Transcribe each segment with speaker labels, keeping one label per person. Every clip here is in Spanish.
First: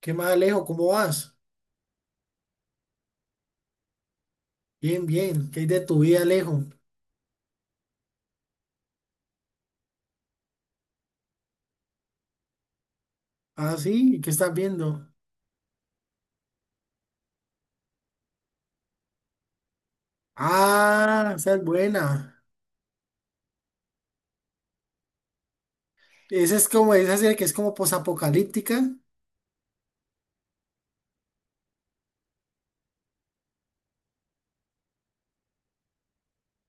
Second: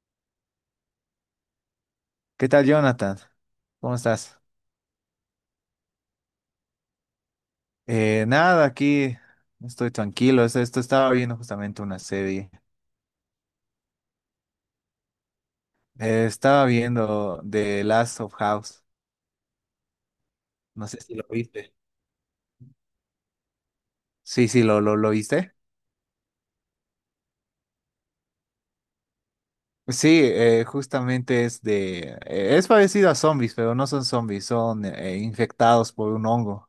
Speaker 1: ¿Qué más, Alejo? ¿Cómo vas?
Speaker 2: ¿Qué tal, Jonathan? ¿Cómo estás?
Speaker 1: Bien, bien. ¿Qué hay de tu vida, Alejo?
Speaker 2: Nada, aquí estoy tranquilo. Esto estaba viendo justamente una serie.
Speaker 1: Ah, sí. ¿Qué estás viendo?
Speaker 2: Estaba viendo The Last of House. No sé si lo
Speaker 1: Ah, esa es
Speaker 2: viste.
Speaker 1: buena.
Speaker 2: Sí, sí, lo viste.
Speaker 1: Esa es como, esa serie que es como posapocalíptica.
Speaker 2: Sí, justamente es de... es parecido a zombies, pero no son zombies, son infectados por un hongo.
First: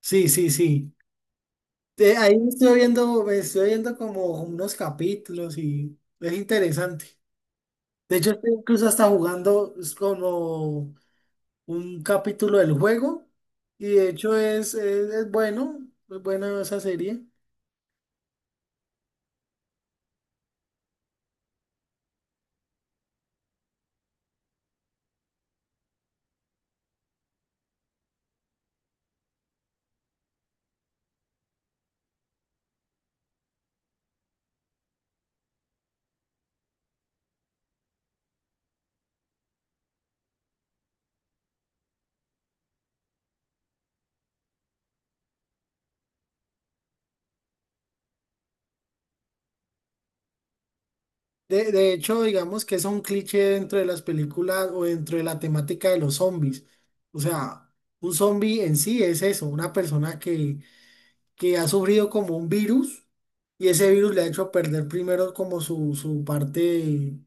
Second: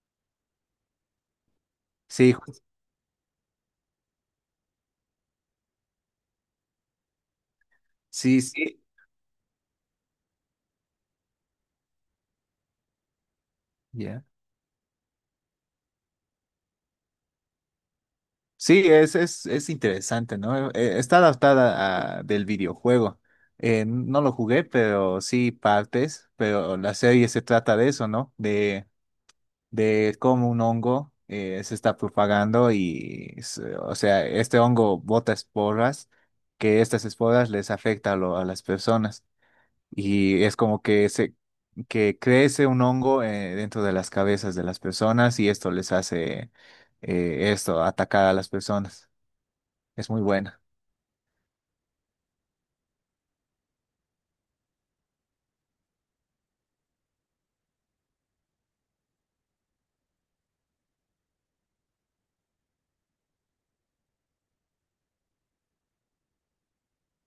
Speaker 1: Sí, sí, sí. Eh,
Speaker 2: Sí,
Speaker 1: ahí
Speaker 2: ju-
Speaker 1: me estoy viendo como unos capítulos y es interesante. De hecho,
Speaker 2: sí,
Speaker 1: estoy
Speaker 2: sí.
Speaker 1: incluso hasta jugando es como un capítulo del juego y de
Speaker 2: Ya.
Speaker 1: hecho es bueno, es buena esa serie.
Speaker 2: Sí, es interesante, ¿no? Está del videojuego. No lo jugué, pero sí partes, pero la serie se trata de eso, ¿no? De cómo un hongo se está propagando o sea, este hongo bota esporas, que estas esporas les afecta a las personas. Y es como que, se, que crece un hongo dentro de las cabezas de las personas y esto les hace atacar a las personas. Es muy buena.
Speaker 1: De hecho, digamos que es un cliché dentro de las películas o dentro de la temática de los zombies. O sea, un zombie en sí es eso, una persona que ha sufrido como un virus y ese virus le ha hecho perder primero como su parte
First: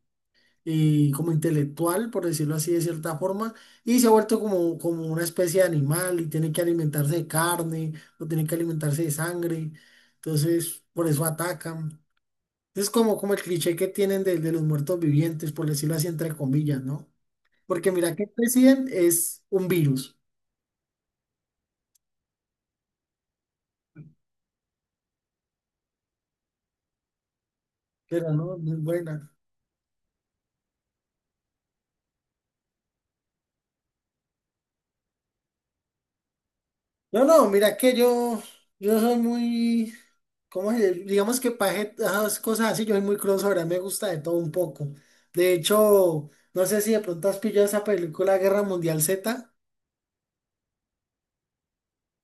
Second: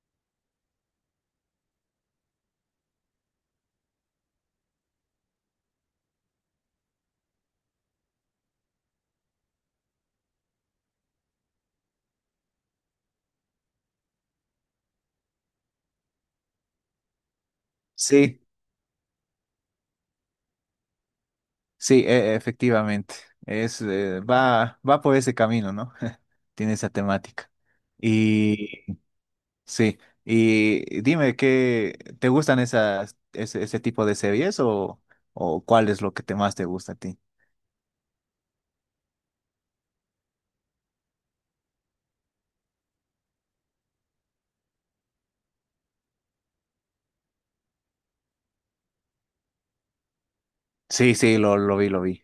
Speaker 1: como intelectual, por decirlo así de cierta forma, y se ha vuelto como, como una especie de animal y tiene que alimentarse de carne o tiene que alimentarse de sangre. Entonces, por eso atacan. Es como, como el cliché que tienen de los muertos vivientes, por decirlo así, entre comillas, ¿no? Porque mira que el
Speaker 2: Sí,
Speaker 1: presidente es un virus,
Speaker 2: efectivamente. Va por ese camino, ¿no? Tiene esa temática.
Speaker 1: pero no, muy
Speaker 2: Y
Speaker 1: buena.
Speaker 2: sí, y dime, ¿qué te gustan ese tipo de series o cuál es lo que te más te gusta a ti?
Speaker 1: No, no, mira que yo soy muy, ¿cómo se dice? Digamos que para esas cosas así, yo soy muy crossover, a mí me gusta de todo un poco. De hecho, no sé si de pronto has pillado esa película Guerra Mundial Z,
Speaker 2: Sí, sí, lo vi, lo vi.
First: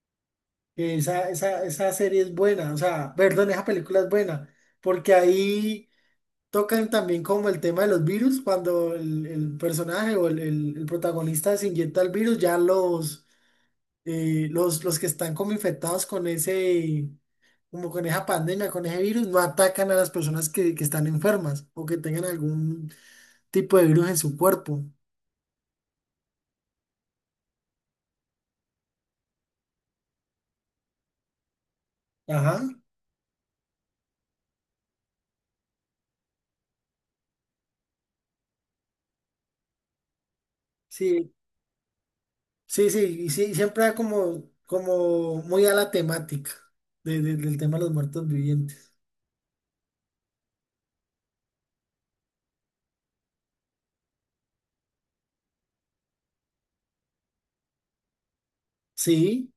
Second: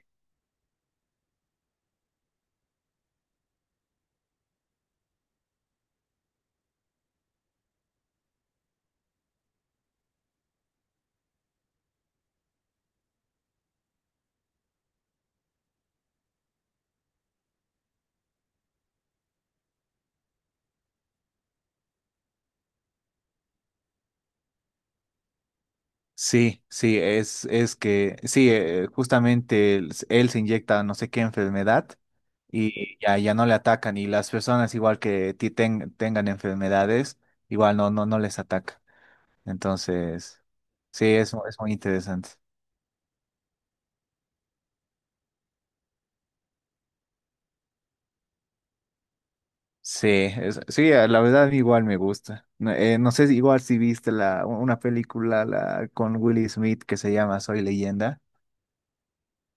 Speaker 1: que esa serie es buena, o sea, perdón, esa película es buena, porque ahí tocan también como el tema de los virus, cuando el personaje o el protagonista se inyecta el virus, ya los que están como infectados con ese, como con esa pandemia, con ese virus, no atacan a las personas que están enfermas o que tengan algún tipo de virus en su cuerpo.
Speaker 2: Sí, sí, sí, justamente él se inyecta no sé qué enfermedad
Speaker 1: Ajá.
Speaker 2: y ya, ya no le atacan y las personas igual que tengan enfermedades, igual no les ataca. Entonces, sí,
Speaker 1: Sí,
Speaker 2: es muy interesante.
Speaker 1: sí, sí, y sí, siempre da como, como muy a la temática del tema de los muertos vivientes.
Speaker 2: Sí, la verdad igual me gusta. No, no sé si igual si viste una película con Will Smith que se llama Soy Leyenda.
Speaker 1: Sí,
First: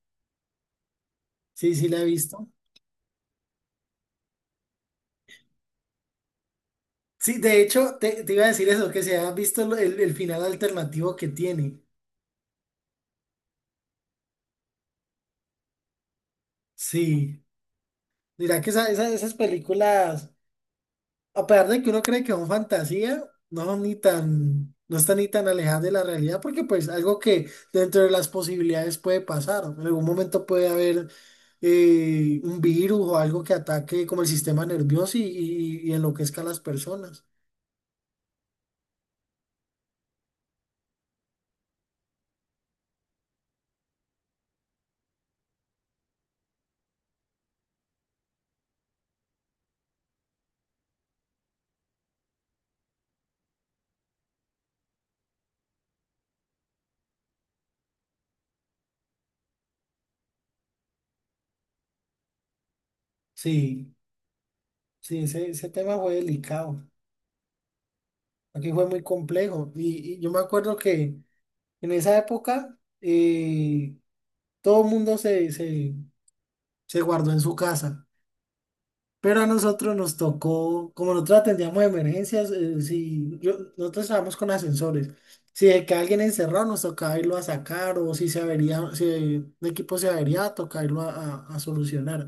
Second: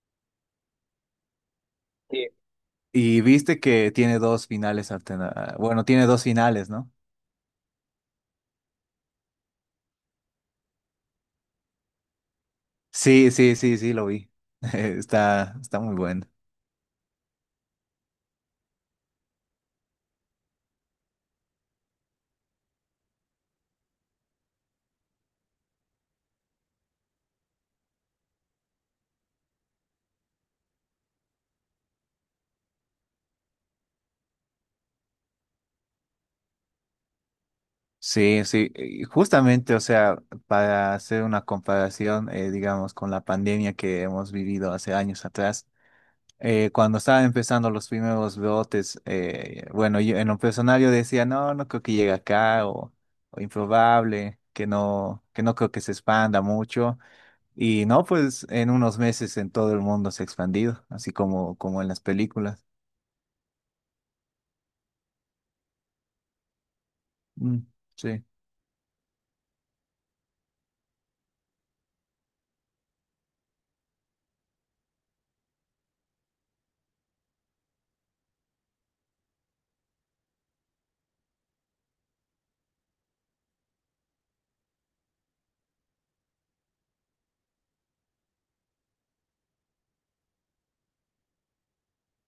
Speaker 1: sí, sí la he
Speaker 2: Sí.
Speaker 1: visto.
Speaker 2: Y viste que tiene bueno, tiene dos finales, ¿no?
Speaker 1: Sí, de hecho, te iba a decir eso, que se ha visto el final alternativo que tiene.
Speaker 2: Sí, sí, sí, sí, lo vi. Está muy bueno.
Speaker 1: Sí. Dirá que esas películas, a pesar de que uno cree que son fantasía, no son ni tan, no están ni tan alejadas de la realidad, porque pues algo que dentro de las posibilidades puede pasar. En algún momento puede haber un virus o algo que ataque como el sistema nervioso y, y enloquezca a las personas.
Speaker 2: Sí, sí, y justamente, o sea, para hacer una comparación, digamos, con la pandemia que hemos vivido hace años atrás, cuando estaban empezando los primeros brotes, bueno, yo en lo personal yo decía, no, no creo que llegue acá, o improbable, que no creo que se expanda mucho, y no, pues en unos meses en todo el mundo se ha expandido, así como, como en las películas.
Speaker 1: Sí, sí, ese tema fue delicado.
Speaker 2: Mm, sí.
Speaker 1: Aquí fue muy complejo. Y y yo me acuerdo que en esa época, todo el mundo se guardó en su casa, pero a nosotros nos tocó, como nosotros atendíamos emergencias, si yo- nosotros estábamos con ascensores. Si de que alguien encerrado nos tocaba irlo a sacar o si se avería, si el equipo se avería, tocaba irlo a, a solucionar.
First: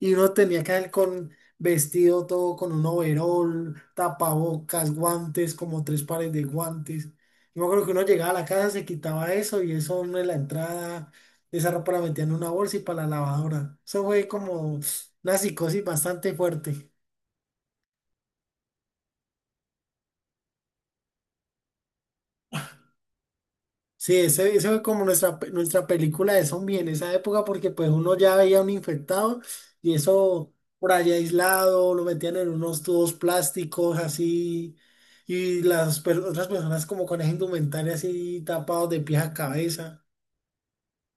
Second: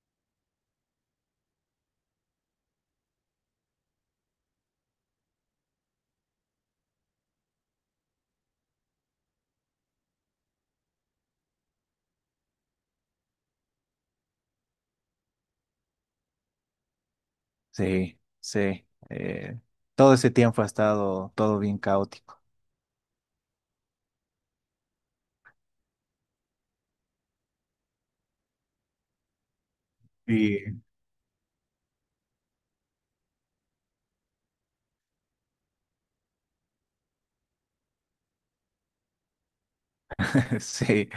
Speaker 1: Y uno tenía que ir con vestido todo, con un overol, tapabocas, guantes, como tres pares de guantes. Yo me acuerdo que uno llegaba a la casa, se quitaba eso y eso uno en la entrada, esa ropa la metía en una bolsa y para la lavadora. Eso fue como una psicosis bastante fuerte.
Speaker 2: Sí, sí. Todo ese tiempo ha estado todo bien caótico.
Speaker 1: Sí, ese fue como nuestra, nuestra película de zombie en esa época, porque pues uno ya veía un infectado y eso
Speaker 2: Y
Speaker 1: por allá aislado, lo metían en unos tubos plásticos así, y otras personas como con esa indumentaria así tapados de pies a cabeza.
Speaker 2: sí,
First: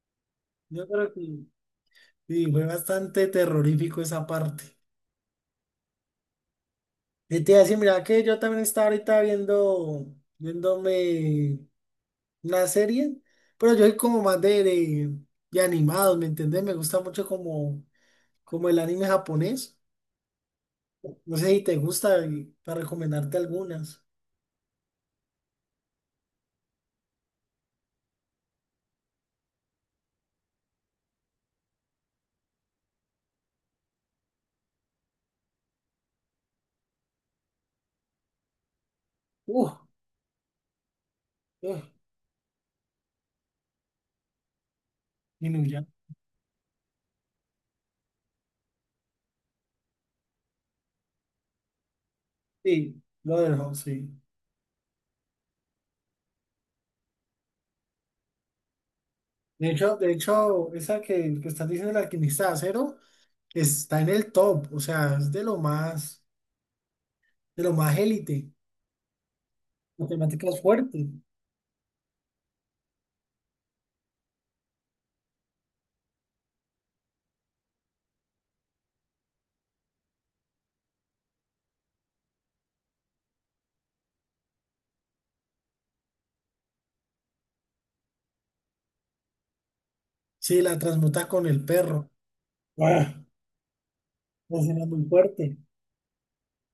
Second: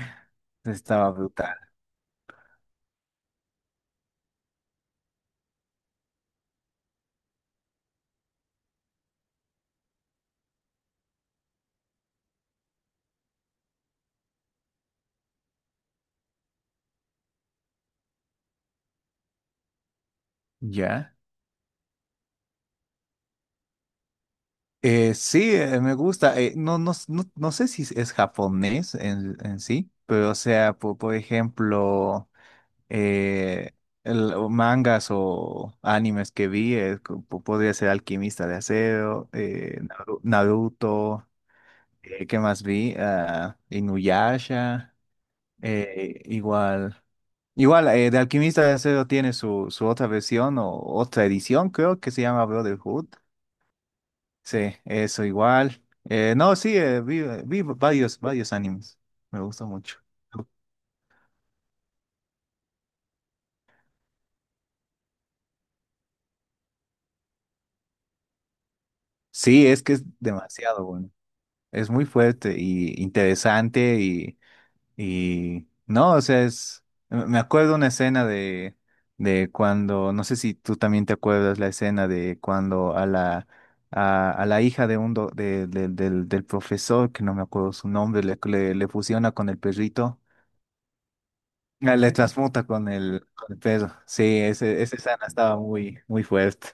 Speaker 1: Yo
Speaker 2: estaba
Speaker 1: creo que
Speaker 2: brutal.
Speaker 1: sí, fue bastante terrorífico esa parte. Y te iba a decir, mira que yo también estaba ahorita viendo, viéndome la serie, pero yo soy como más de animados, ¿me entendés? Me gusta mucho como, como el anime japonés.
Speaker 2: ¿Ya?
Speaker 1: No sé si te gusta y para recomendarte algunas.
Speaker 2: Sí, me gusta. No sé si es japonés en sí, pero o sea, por ejemplo... eh, o mangas o animes que vi, podría ser Alquimista de Acero,
Speaker 1: Uf,
Speaker 2: Naruto,
Speaker 1: uf,
Speaker 2: ¿qué más vi? Ah, Inuyasha,
Speaker 1: Inuyasha.
Speaker 2: igual. Igual, de Alquimista de Acero tiene su otra versión o otra edición, creo que se llama
Speaker 1: Sí,
Speaker 2: Brotherhood.
Speaker 1: lo dejo, sí.
Speaker 2: Sí, eso igual. No, sí, vi, vi varios, varios animes. Me gusta
Speaker 1: De hecho,
Speaker 2: mucho.
Speaker 1: de hecho, esa que estás diciendo, el alquimista de acero, está en el top, o sea, es de lo más élite.
Speaker 2: Sí, es que es
Speaker 1: La temática es
Speaker 2: demasiado
Speaker 1: fuerte.
Speaker 2: bueno. Es muy fuerte y interesante y no, o sea, es, me acuerdo una escena de cuando, no sé si tú también te acuerdas la escena de cuando a la hija de un del profesor, que no me acuerdo su nombre, le fusiona con el perrito,
Speaker 1: Sí, la transmuta con el
Speaker 2: ah,
Speaker 1: perro.
Speaker 2: le transmuta
Speaker 1: Ah,
Speaker 2: con el perro. Sí,
Speaker 1: la
Speaker 2: ese,
Speaker 1: escena es
Speaker 2: esa
Speaker 1: muy
Speaker 2: escena
Speaker 1: fuerte.
Speaker 2: estaba muy, muy fuerte.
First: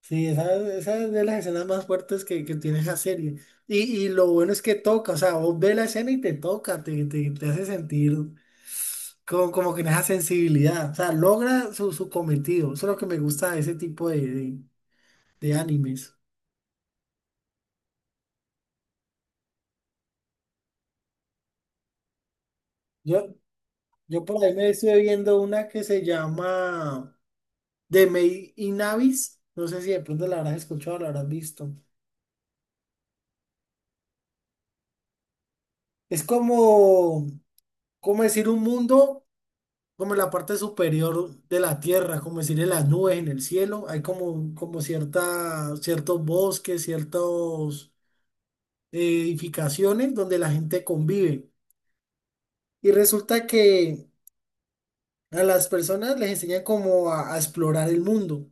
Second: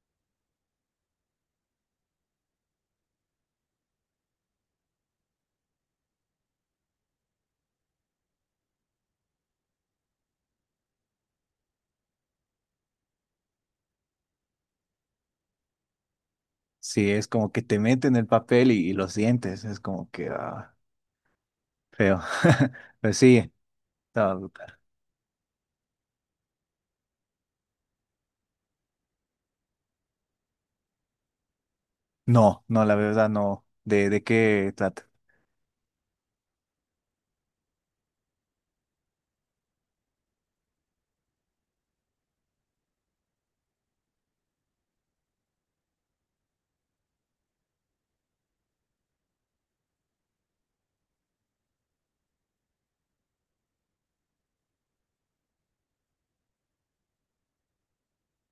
Speaker 1: Sí, esa es de las escenas más fuertes que tiene esa serie. Y, y lo bueno es que toca, o sea, vos ves la escena y te toca, te hace sentir como, como que en esa sensibilidad, o sea, logra su, su cometido. Eso es lo que me gusta de ese tipo de animes.
Speaker 2: Sí, es como que te meten el papel y lo sientes, es como que ah, feo. Pues
Speaker 1: Yo,
Speaker 2: sí.
Speaker 1: yo por
Speaker 2: No,
Speaker 1: ahí me estuve viendo una que se llama The Maid in Abyss. No sé si de pronto la habrás escuchado o la habrás visto.
Speaker 2: no, no, la verdad no. De qué trata?
Speaker 1: Es como, como decir un mundo, como en la parte superior de la tierra, como decir en las nubes, en el cielo, hay como, como cierta, ciertos bosques, ciertas edificaciones donde la gente convive. Y resulta que a las personas les enseñan como a explorar el mundo.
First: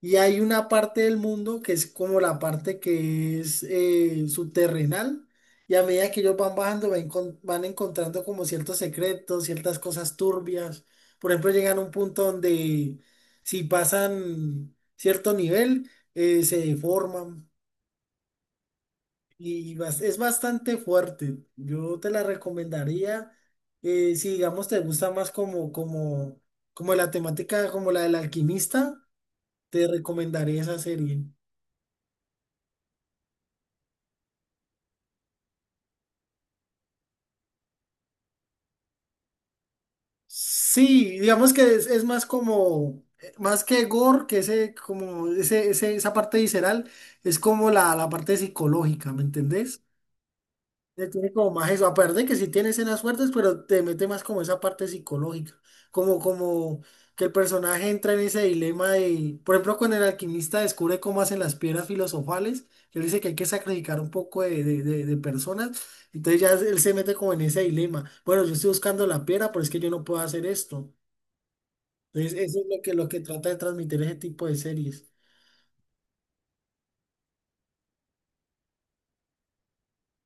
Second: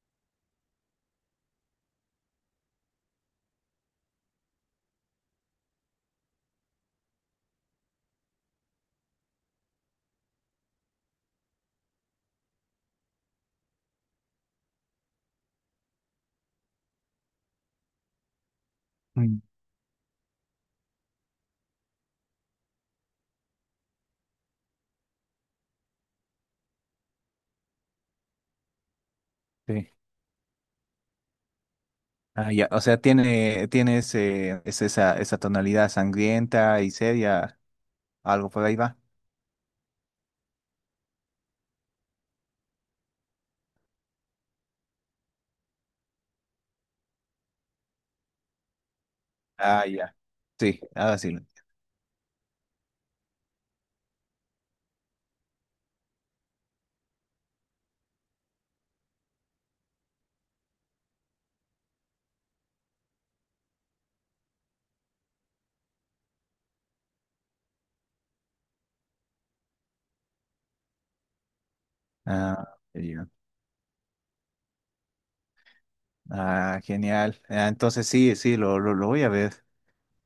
Speaker 1: Y hay una parte del mundo que es como la parte que es subterrenal. Y a medida que ellos van bajando, van encontrando como ciertos secretos, ciertas cosas turbias. Por ejemplo, llegan a un punto donde si pasan cierto nivel, se deforman.
Speaker 2: Mm.
Speaker 1: Y es bastante fuerte. Yo te la recomendaría, si digamos te gusta más como, como, como la temática, como la del alquimista,
Speaker 2: Sí.
Speaker 1: te recomendaría esa serie.
Speaker 2: Ah, ya. O sea, tiene, tiene ese, es esa, esa tonalidad sangrienta y seria, algo por ahí va.
Speaker 1: Sí, digamos que es más como, más que gore, que ese, como ese, esa parte visceral, es como la parte psicológica, ¿me entendés?
Speaker 2: Ah, ya. Sí,
Speaker 1: Le
Speaker 2: ahora
Speaker 1: tiene
Speaker 2: sí.
Speaker 1: como más eso, aparte de que sí tiene escenas fuertes, pero te mete más como esa parte psicológica, como, como que el personaje entra en ese dilema de, por ejemplo, cuando el alquimista descubre cómo hacen las piedras filosofales, que él dice que hay que sacrificar un poco de personas, entonces ya él se mete como en ese dilema, bueno, yo estoy buscando la piedra, pero es que yo no puedo hacer esto. Entonces, eso es
Speaker 2: Ah,
Speaker 1: lo que
Speaker 2: ya.
Speaker 1: trata de transmitir ese tipo de series.
Speaker 2: Ah, genial. Ah, entonces sí, sí, lo voy a ver.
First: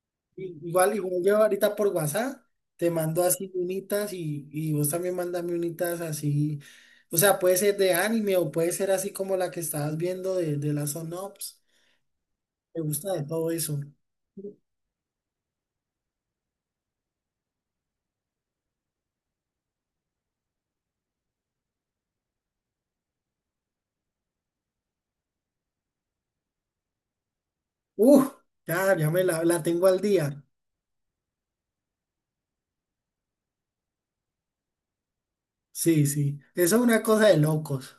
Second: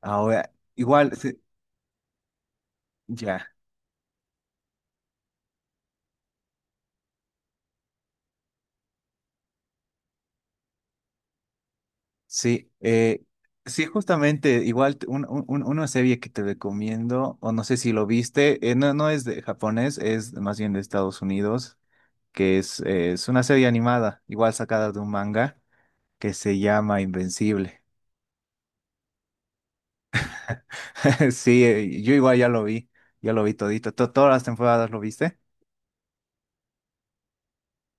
Speaker 2: Ahora,
Speaker 1: I- Igual,
Speaker 2: igual,
Speaker 1: igual yo
Speaker 2: sí,
Speaker 1: ahorita por WhatsApp te mando así
Speaker 2: ya.
Speaker 1: unitas y vos también mandame unitas así. O sea, puede ser de anime o puede ser así como la que estabas viendo de las Ops.
Speaker 2: Sí,
Speaker 1: Me gusta de todo eso.
Speaker 2: sí, justamente, igual una serie que te recomiendo, o no sé si lo viste, no, no es de japonés, es más bien de Estados Unidos, que es una serie animada, igual sacada de un manga, que se llama Invencible.
Speaker 1: Uf, ya, ya me la tengo al día.
Speaker 2: Sí, yo igual ya lo vi todito, todas las temporadas lo viste.
Speaker 1: Sí, sí. Eso es una cosa de locos.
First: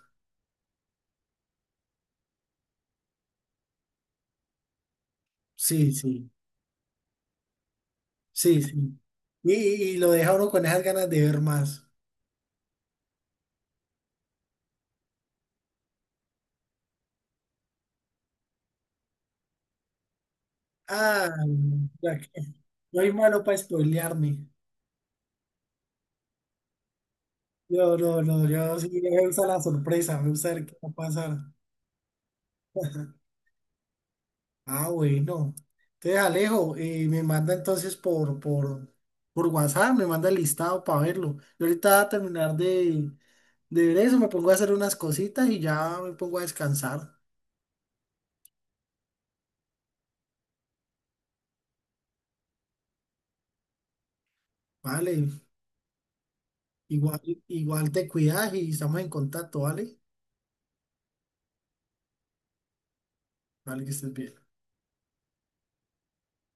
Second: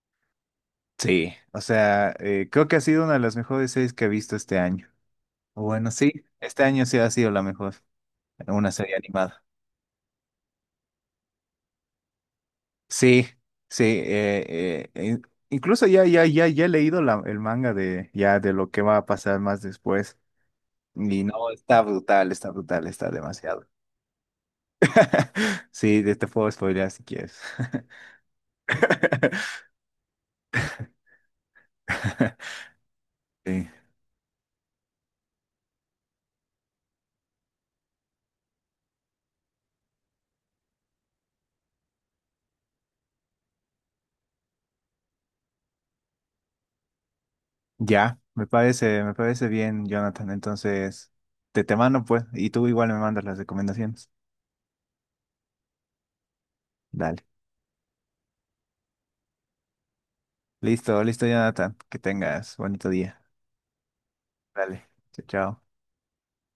Speaker 2: Sí, o sea, creo que ha sido una de las mejores series que he visto este año.
Speaker 1: Sí,
Speaker 2: Bueno, sí,
Speaker 1: sí,
Speaker 2: este año sí ha sido la mejor,
Speaker 1: sí,
Speaker 2: una serie
Speaker 1: sí.
Speaker 2: animada.
Speaker 1: Y lo deja uno con esas ganas de ver más.
Speaker 2: Sí, sí, incluso ya he leído el manga de, ya, de lo que va a pasar más después. Y
Speaker 1: Ah,
Speaker 2: no, está
Speaker 1: ya que
Speaker 2: brutal, está brutal,
Speaker 1: soy
Speaker 2: está
Speaker 1: malo para
Speaker 2: demasiado.
Speaker 1: spoilearme.
Speaker 2: Sí, te puedo spoilear si quieres.
Speaker 1: No, no, no, yo sí me gusta la sorpresa, me gusta ver qué va a pasar.
Speaker 2: Sí,
Speaker 1: Ah, bueno. Entonces, Alejo, me manda entonces por WhatsApp, me manda el listado para verlo. Yo ahorita voy a terminar de ver eso, me pongo a hacer unas cositas y ya me pongo a descansar.
Speaker 2: ya, me parece bien, Jonathan. Entonces, te mando pues, y tú igual me mandas las recomendaciones.
Speaker 1: Vale, igual,
Speaker 2: Dale.
Speaker 1: igual te cuidas y estamos en contacto, ¿vale?
Speaker 2: Listo, listo, Jonathan. Que tengas bonito día.
Speaker 1: Vale, que estés bien.
Speaker 2: Dale. Chao, chao.